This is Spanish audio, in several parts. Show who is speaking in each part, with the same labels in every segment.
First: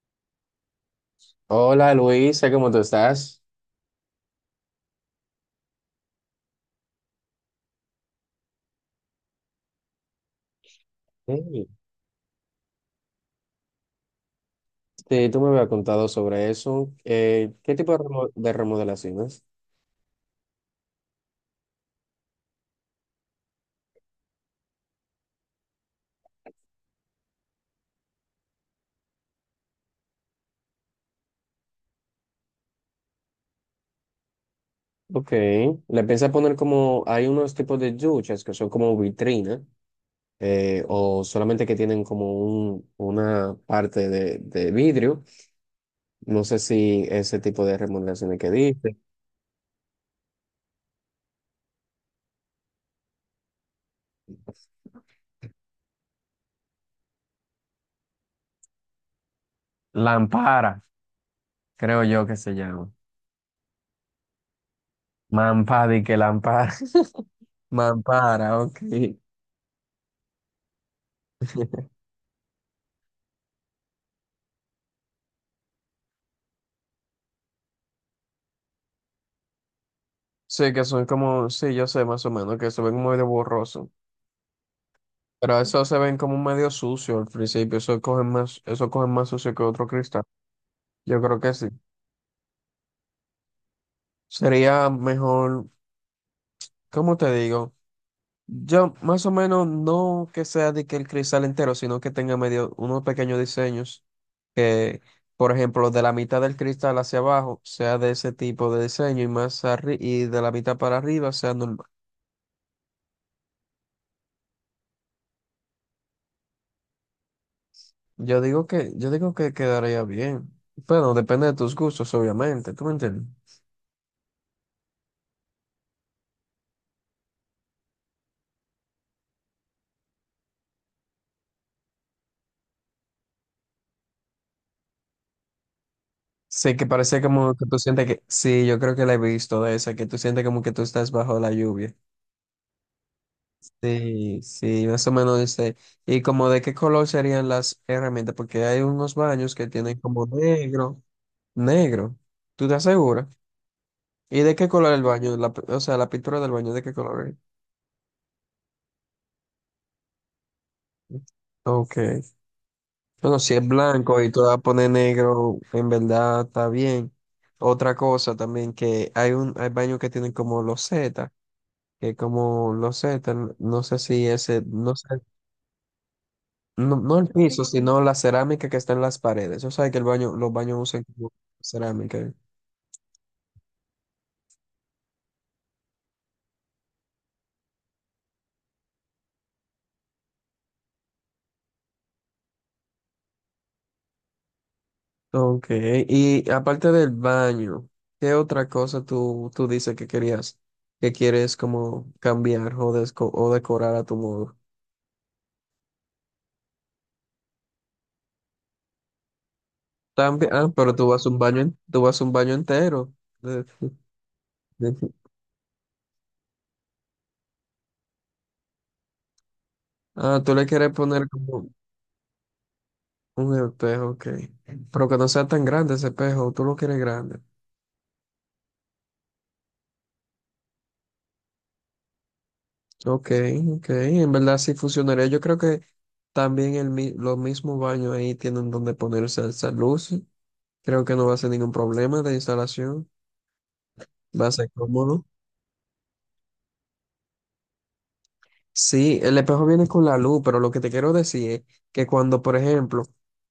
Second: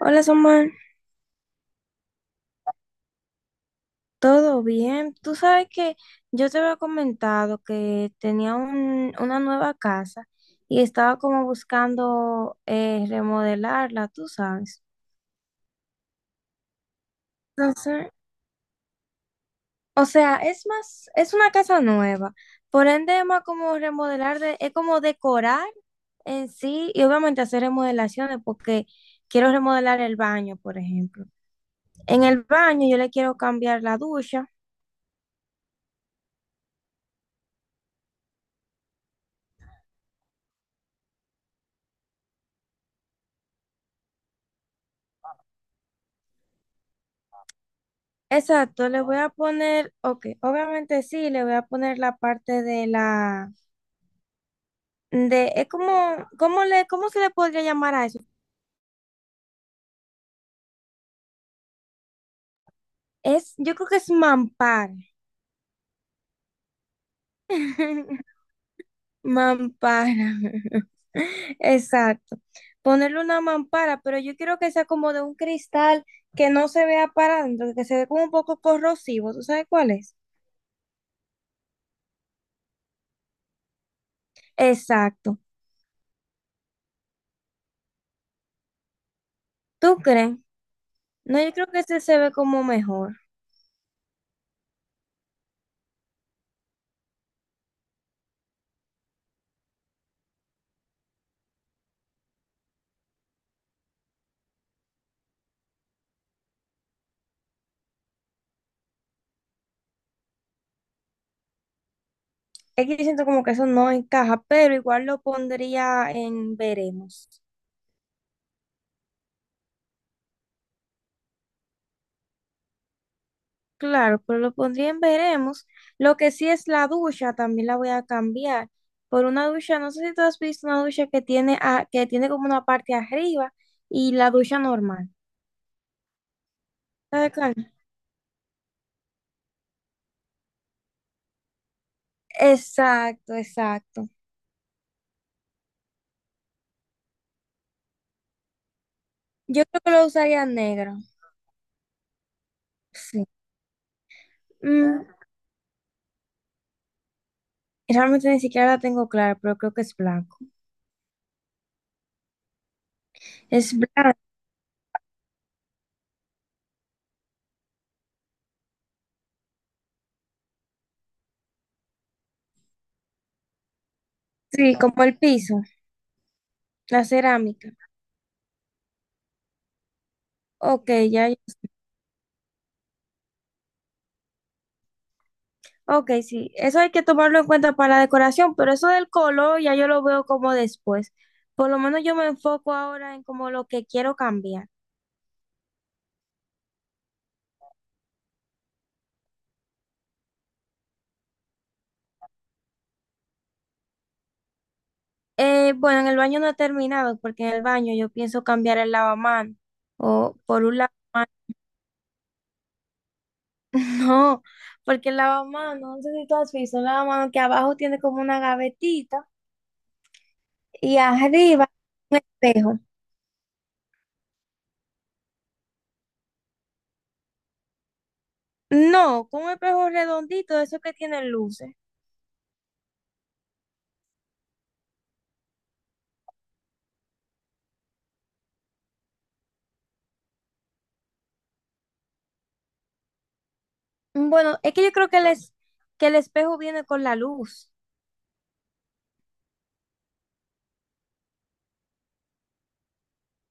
Speaker 1: Hola, Samuel.
Speaker 2: Hola Luisa, ¿cómo tú estás?
Speaker 1: ¿Todo bien? Tú sabes que yo te había comentado que tenía una nueva casa y estaba como
Speaker 2: Hey,
Speaker 1: buscando remodelarla, tú sabes.
Speaker 2: sí, tú me habías contado sobre eso. ¿Qué tipo de,
Speaker 1: Entonces,
Speaker 2: remodelaciones?
Speaker 1: o sea, es más, es una casa nueva. Por ende, es más como remodelar, es como decorar en sí y obviamente hacer remodelaciones porque quiero remodelar el baño, por ejemplo. En el baño yo le quiero cambiar la ducha.
Speaker 2: Ok, le piensas poner como, hay unos tipos de duchas que son como vitrina o solamente que tienen como una parte de vidrio. No sé si ese tipo de remodelaciones que
Speaker 1: Exacto,
Speaker 2: dice.
Speaker 1: le voy a poner, ok, obviamente sí, le voy a poner la parte de la, de, es como, ¿cómo le, cómo se le podría llamar a eso?
Speaker 2: Lampara, creo yo que se llama.
Speaker 1: Es, yo creo que es mampara.
Speaker 2: Mampadi que lampara. Mampara, ok.
Speaker 1: Mampara. Exacto. Ponerle una mampara, pero yo quiero que sea como de un cristal que no se vea para adentro, que se ve como un poco corrosivo. ¿Tú sabes cuál es?
Speaker 2: Sí, que son como, sí, yo sé más o menos, que se ven muy de borroso.
Speaker 1: Exacto.
Speaker 2: Pero eso se ven como medio sucio al principio, eso cogen más sucio que otro
Speaker 1: ¿Tú
Speaker 2: cristal.
Speaker 1: crees?
Speaker 2: Yo creo
Speaker 1: No, yo
Speaker 2: que sí.
Speaker 1: creo que ese se ve como mejor.
Speaker 2: Sería mejor, ¿cómo te digo? Yo más o menos no que sea de que el cristal entero, sino que tenga medio unos pequeños diseños que, por ejemplo, de la mitad del cristal hacia abajo sea de ese tipo de diseño y de la mitad para arriba sea normal.
Speaker 1: Es que yo siento como que eso no encaja, pero igual lo pondría en veremos.
Speaker 2: Yo digo que quedaría bien. Bueno, depende de tus gustos, obviamente, ¿tú me entiendes?
Speaker 1: Claro, pero lo pondría en veremos. Lo que sí es la ducha, también la voy a cambiar por una ducha, no sé si tú has visto una ducha que tiene, que tiene como una parte arriba y la ducha normal.
Speaker 2: Sí, que parece
Speaker 1: ¿Sabes
Speaker 2: como
Speaker 1: cuál?
Speaker 2: que tú sientes que... Sí, yo creo que la he visto de esa, que tú sientes como que tú estás bajo la lluvia.
Speaker 1: Exacto, exacto.
Speaker 2: Sí, sí, más o menos dice. ¿Y como de qué color serían las herramientas? Porque hay unos baños
Speaker 1: Yo
Speaker 2: que
Speaker 1: creo que
Speaker 2: tienen
Speaker 1: lo
Speaker 2: como
Speaker 1: usaría negro.
Speaker 2: negro, negro. ¿Tú te
Speaker 1: Sí.
Speaker 2: aseguras? ¿Y de qué color el
Speaker 1: Mm,
Speaker 2: baño? La, pi- o sea, la pintura del baño, ¿de qué color es?
Speaker 1: realmente ni siquiera la tengo clara, pero creo que es blanco.
Speaker 2: Ok. Bueno, si es
Speaker 1: Es blanco,
Speaker 2: blanco y tú vas a poner negro, en verdad está bien. Otra cosa también que hay baños que tienen como loseta que como, no sé, no sé si ese,
Speaker 1: sí,
Speaker 2: no
Speaker 1: como
Speaker 2: sé,
Speaker 1: el piso,
Speaker 2: no,
Speaker 1: la
Speaker 2: no el piso,
Speaker 1: cerámica.
Speaker 2: sino la cerámica que está en las paredes. Yo sé que los baños
Speaker 1: Ok,
Speaker 2: usan
Speaker 1: ya.
Speaker 2: como cerámica.
Speaker 1: Ok, sí, eso hay que tomarlo en cuenta para la decoración, pero eso del color ya yo lo veo como después. Por lo menos yo me enfoco ahora en como lo que quiero cambiar.
Speaker 2: Ok, y aparte del baño, ¿qué otra cosa tú dices que querías, que quieres como cambiar o, decorar a tu modo?
Speaker 1: Bueno, en el baño no he terminado, porque en el baño yo pienso cambiar el lavamanos o
Speaker 2: También,
Speaker 1: por
Speaker 2: ah,
Speaker 1: un lavamanos.
Speaker 2: pero tú vas a un baño, tú vas a un baño entero. De-
Speaker 1: No, porque
Speaker 2: de-
Speaker 1: el lavamanos, no sé si tú has visto, un lavamanos que abajo tiene como una gavetita
Speaker 2: Ah, tú le quieres
Speaker 1: y
Speaker 2: poner como
Speaker 1: arriba un espejo.
Speaker 2: un espejo, ok. Pero que no sea tan grande ese espejo, tú lo quieres grande.
Speaker 1: No, con un espejo redondito, eso que tiene luces.
Speaker 2: Ok, ok, en verdad sí funcionaría. Yo creo que también los mismos baños ahí tienen donde ponerse esas luces. Creo que no va a ser ningún problema de instalación, va a
Speaker 1: Bueno,
Speaker 2: ser
Speaker 1: es que yo creo que
Speaker 2: cómodo.
Speaker 1: que el espejo viene con la luz.
Speaker 2: Sí, el espejo viene con la luz, pero lo que te quiero decir es que cuando, por ejemplo,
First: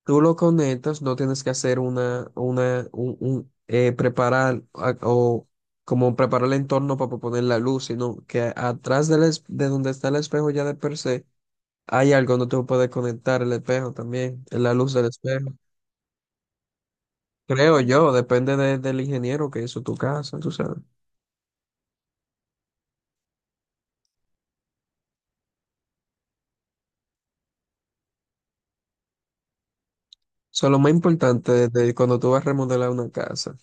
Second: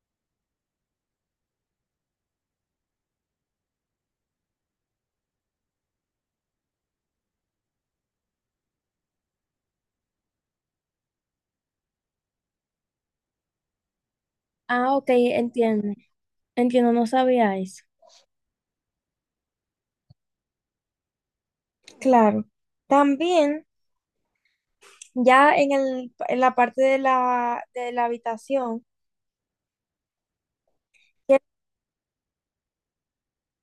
Speaker 2: tú lo conectas, no tienes que hacer una preparar a- o como preparar el entorno para poner la luz, sino que atrás de donde está el espejo ya de per se hay algo, no te puedes conectar el espejo también, es la luz
Speaker 1: Ah,
Speaker 2: del
Speaker 1: ok,
Speaker 2: espejo.
Speaker 1: entiendo. Entiendo, no sabía
Speaker 2: Creo
Speaker 1: eso.
Speaker 2: yo, depende del ingeniero que hizo tu casa, tú sabes.
Speaker 1: Claro. También, ya en el, en la parte de la habitación,
Speaker 2: Eso es lo más
Speaker 1: que-
Speaker 2: importante de, cuando tú vas a remodelar una casa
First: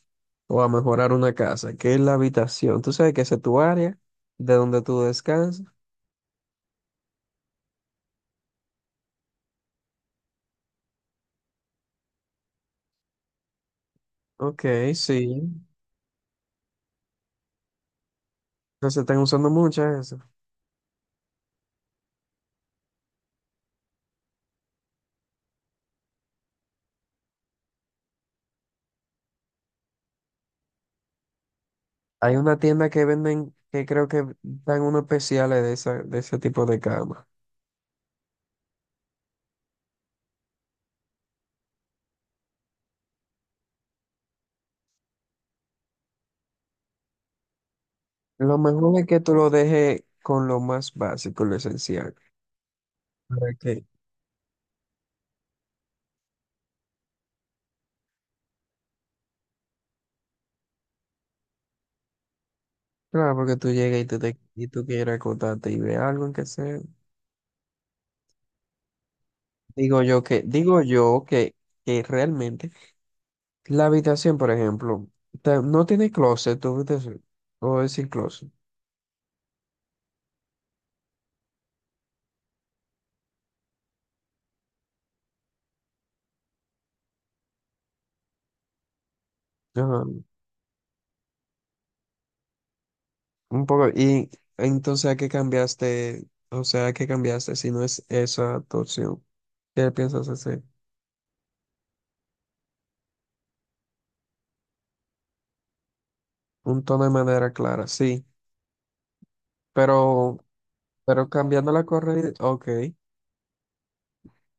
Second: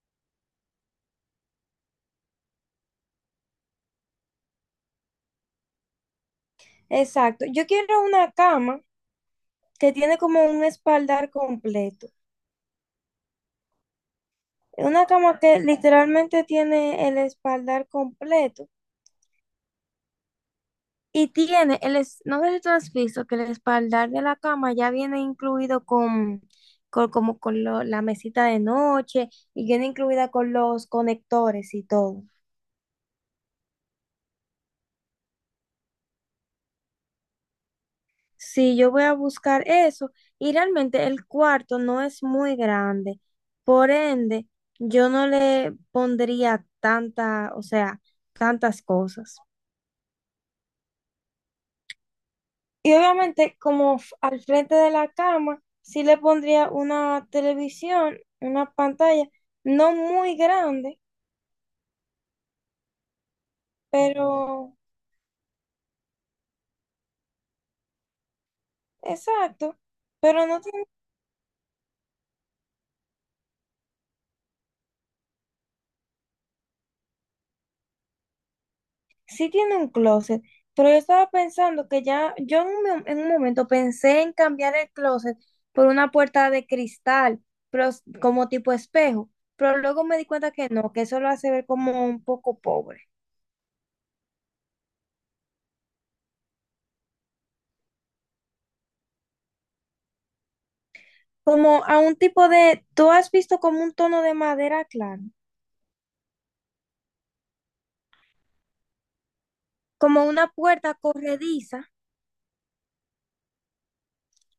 Speaker 2: o a mejorar una casa, que es la habitación. Tú sabes que esa es tu área de donde tú descansas.
Speaker 1: exacto. Yo quiero una cama que tiene como un espaldar completo.
Speaker 2: Ok,
Speaker 1: Una
Speaker 2: sí.
Speaker 1: cama que literalmente tiene el espaldar completo.
Speaker 2: No se están usando muchas esas.
Speaker 1: Y tiene, no sé si tú has visto que el espaldar de la cama ya viene incluido con, como con la mesita de noche y viene incluida con los conectores y todo.
Speaker 2: Hay una tienda que venden, que creo que dan unos especiales de, esa, de ese tipo de cama.
Speaker 1: Sí, yo voy a buscar eso y realmente el cuarto no es muy grande, por ende, yo no le pondría tanta, o sea,
Speaker 2: Lo
Speaker 1: tantas
Speaker 2: mejor es que tú
Speaker 1: cosas.
Speaker 2: lo dejes con lo más básico, lo esencial.
Speaker 1: Y obviamente,
Speaker 2: Ok.
Speaker 1: como al frente de la cama, sí le pondría una televisión, una pantalla, no muy grande,
Speaker 2: Claro, porque tú llegas y y
Speaker 1: pero
Speaker 2: tú quieres acotarte y ve algo en que se...
Speaker 1: exacto, pero no
Speaker 2: Digo
Speaker 1: tiene,
Speaker 2: yo que realmente la habitación, por ejemplo, no tiene closet, tu habitación, o es sin closet.
Speaker 1: sí tiene un closet. Pero yo estaba pensando que ya, yo en en un momento pensé en cambiar el closet por una puerta de cristal, pero como tipo espejo, pero
Speaker 2: Ajá.
Speaker 1: luego me di cuenta que no, que eso lo hace ver como un poco pobre.
Speaker 2: Un poco, y entonces, ¿a qué cambiaste? O sea, ¿a qué cambiaste si no es esa tu opción? ¿Qué piensas hacer?
Speaker 1: Como a un tipo de, ¿tú has visto como un tono de madera claro?
Speaker 2: Un tono de madera clara, sí,
Speaker 1: Como
Speaker 2: pero,
Speaker 1: una puerta
Speaker 2: pero cambiando la
Speaker 1: corrediza
Speaker 2: correa, ok,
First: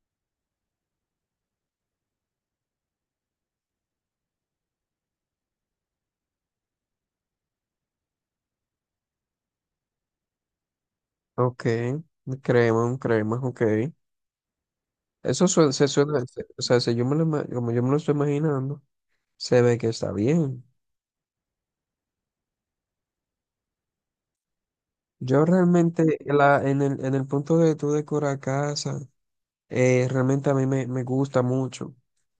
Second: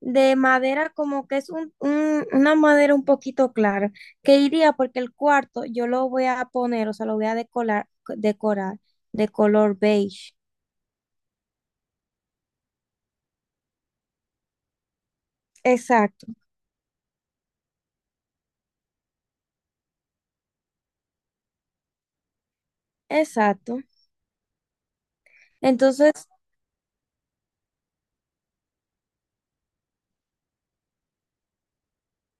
Speaker 1: de madera, como que es una madera un poquito clara, que iría porque el cuarto yo lo voy a poner, o sea, lo voy a decorar, decorar de color beige.
Speaker 2: ok, crema, un crema, ok. Eso suena,
Speaker 1: Exacto,
Speaker 2: se- o sea, si yo me lo, como yo me lo estoy imaginando, se ve que está bien.
Speaker 1: exacto.
Speaker 2: Yo
Speaker 1: Entonces,
Speaker 2: realmente, la, en el punto de tú decorar casa, realmente a mí me gusta mucho.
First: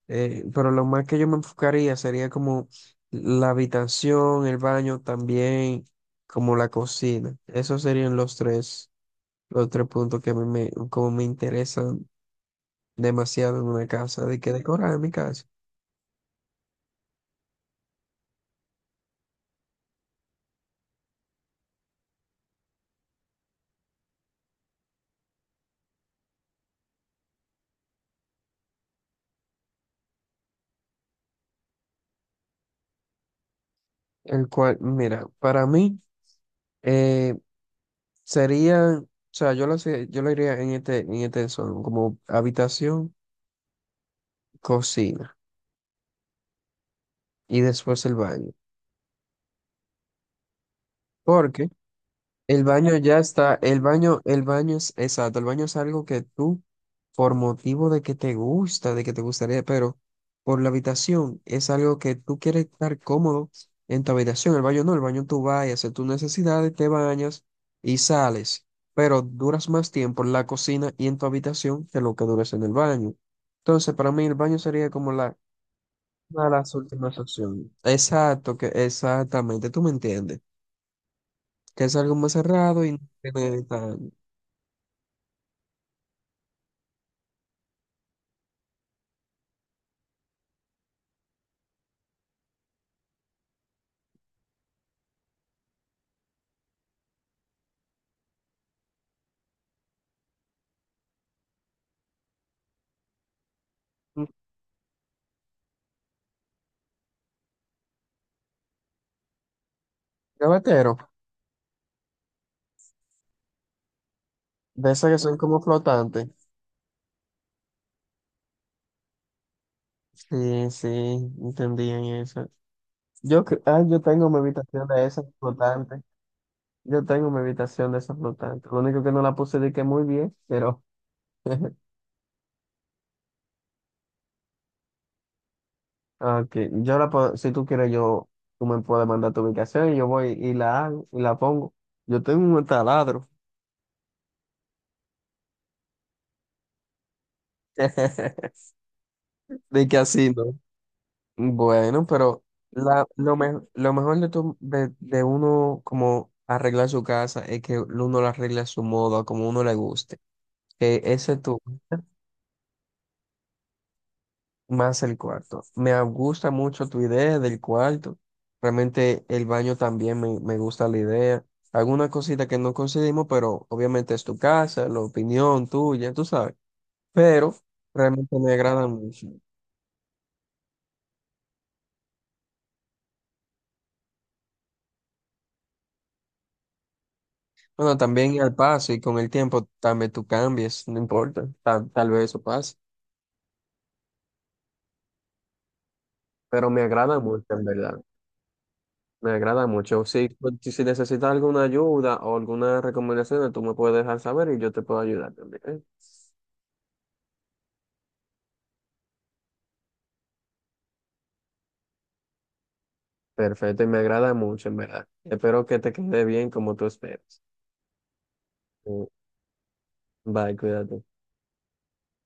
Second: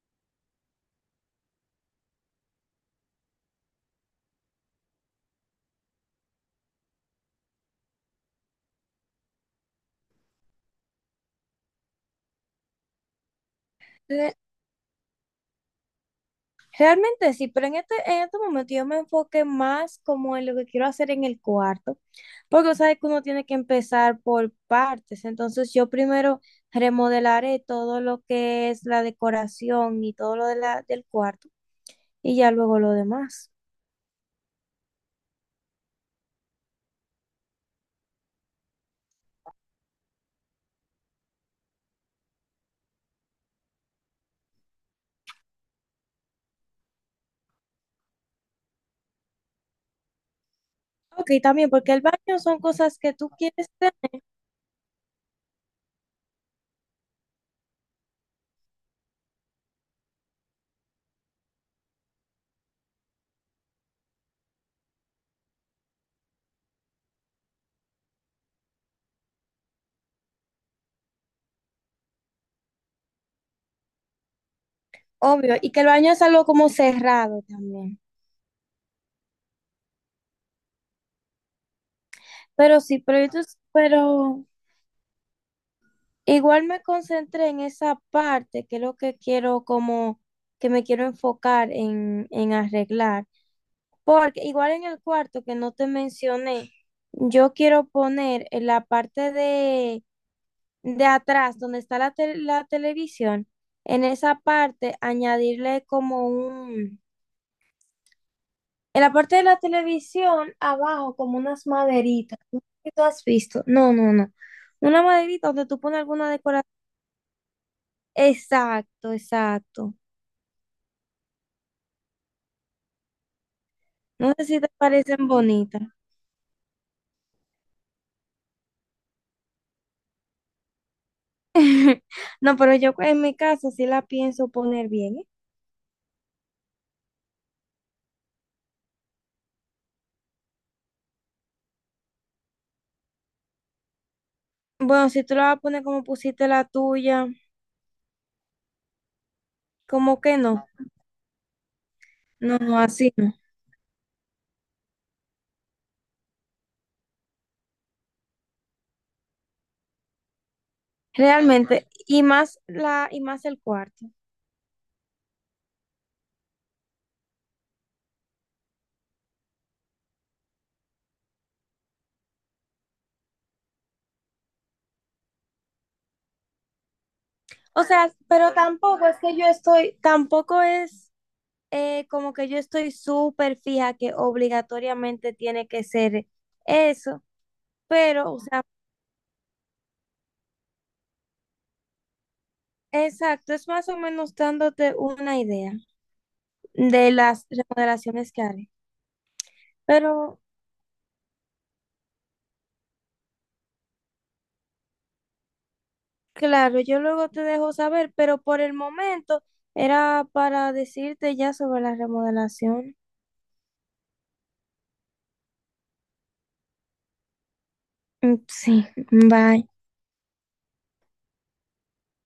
Speaker 2: Pero lo más que yo me enfocaría sería como la habitación, el baño también, como la cocina. Esos serían los tres puntos que a mí como me interesan demasiado en una casa,
Speaker 1: re-
Speaker 2: de que decorar en mi casa.
Speaker 1: realmente sí, pero en este momento yo me enfoqué más como en lo que quiero hacer en el cuarto. Porque sabes que uno tiene que empezar por partes. Entonces yo primero remodelaré todo lo que es la decoración y todo lo de la, del cuarto y ya luego lo demás.
Speaker 2: El cual, mira, para mí... eh, Sería, o sea, yo lo iría en este desorden, como habitación, cocina y después el baño.
Speaker 1: Ok,
Speaker 2: Porque
Speaker 1: también porque el baño son
Speaker 2: el baño
Speaker 1: cosas que
Speaker 2: ya
Speaker 1: tú
Speaker 2: está,
Speaker 1: quieres tener,
Speaker 2: el baño es, exacto, el baño es algo que tú, por motivo de que te gusta, de que te gustaría, pero por la habitación es algo que tú quieres estar cómodo en tu habitación. El baño no, el baño tú vas y haces tus necesidades, te bañas y sales, pero duras más tiempo en la cocina y en tu habitación que lo que duras en el baño. Entonces, para mí el baño sería como la,
Speaker 1: obvio, y que el baño es
Speaker 2: una
Speaker 1: algo
Speaker 2: de
Speaker 1: como
Speaker 2: las últimas
Speaker 1: cerrado
Speaker 2: opciones.
Speaker 1: también.
Speaker 2: Exacto, que exactamente, tú me entiendes, que es algo más
Speaker 1: Pero
Speaker 2: cerrado y no
Speaker 1: sí, pero,
Speaker 2: tiene
Speaker 1: pero igual me concentré en esa parte, que es lo que quiero como, que me quiero enfocar en arreglar. Porque igual en el cuarto que no te mencioné, yo quiero poner en la parte de atrás, donde está la, la televisión, en esa parte añadirle como un, en la parte de la televisión,
Speaker 2: gavetero,
Speaker 1: abajo, como unas maderitas. No sé si tú has visto. No, no, no.
Speaker 2: de
Speaker 1: Una
Speaker 2: esas que son
Speaker 1: maderita
Speaker 2: como
Speaker 1: donde tú pones
Speaker 2: flotantes.
Speaker 1: alguna decoración. Exacto, exacto.
Speaker 2: Sí, sí, entendían eso. Yo tengo
Speaker 1: No
Speaker 2: mi
Speaker 1: sé si te
Speaker 2: habitación de esas
Speaker 1: parecen bonitas.
Speaker 2: flotantes. Yo tengo mi habitación de esas flotantes. Lo único que no la puse de que muy bien, pero
Speaker 1: No, pero yo en mi caso sí la pienso poner bien, ¿eh?
Speaker 2: ok. Yo la puedo, si tú quieres, tú me puedes mandar tu ubicación y yo voy y la hago y la pongo. Yo tengo un taladro.
Speaker 1: Bueno, si tú la vas a poner como pusiste la tuya,
Speaker 2: De que
Speaker 1: como
Speaker 2: así,
Speaker 1: que
Speaker 2: ¿no?
Speaker 1: no.
Speaker 2: Bueno, pero
Speaker 1: No, no, así no.
Speaker 2: lo mejor de uno como arreglar su casa es que uno la arregla a su modo, a como uno le guste. Que ese es tu,
Speaker 1: Realmente, y más la, y más el cuarto.
Speaker 2: más el cuarto. Me gusta mucho tu idea del cuarto. Realmente el baño también me gusta la idea. Alguna cosita que no coincidimos, pero obviamente es tu casa, la opinión tuya, tú sabes. Pero
Speaker 1: O sea,
Speaker 2: realmente me
Speaker 1: pero
Speaker 2: agrada
Speaker 1: tampoco es
Speaker 2: mucho.
Speaker 1: que yo estoy, tampoco es como que yo estoy súper fija que obligatoriamente tiene que ser eso.
Speaker 2: Bueno,
Speaker 1: Pero, o
Speaker 2: también al
Speaker 1: sea,
Speaker 2: paso y con el tiempo también tú cambies, no importa, tal vez eso pase.
Speaker 1: exacto, es más o menos dándote una idea
Speaker 2: Pero me
Speaker 1: de
Speaker 2: agrada mucho,
Speaker 1: las
Speaker 2: en verdad.
Speaker 1: remodelaciones que haré.
Speaker 2: Me agrada mucho. Si,
Speaker 1: Pero
Speaker 2: pues, si necesitas alguna ayuda o alguna recomendación, tú me puedes dejar saber y yo te puedo ayudar también, ¿eh?
Speaker 1: claro, yo luego te dejo saber, pero por el momento era para decirte ya sobre la remodelación.
Speaker 2: Perfecto, y me agrada mucho, en verdad. Espero que te quede bien como tú esperas.
Speaker 1: Mm, sí,
Speaker 2: Mm,
Speaker 1: bye.
Speaker 2: bye, cuídate.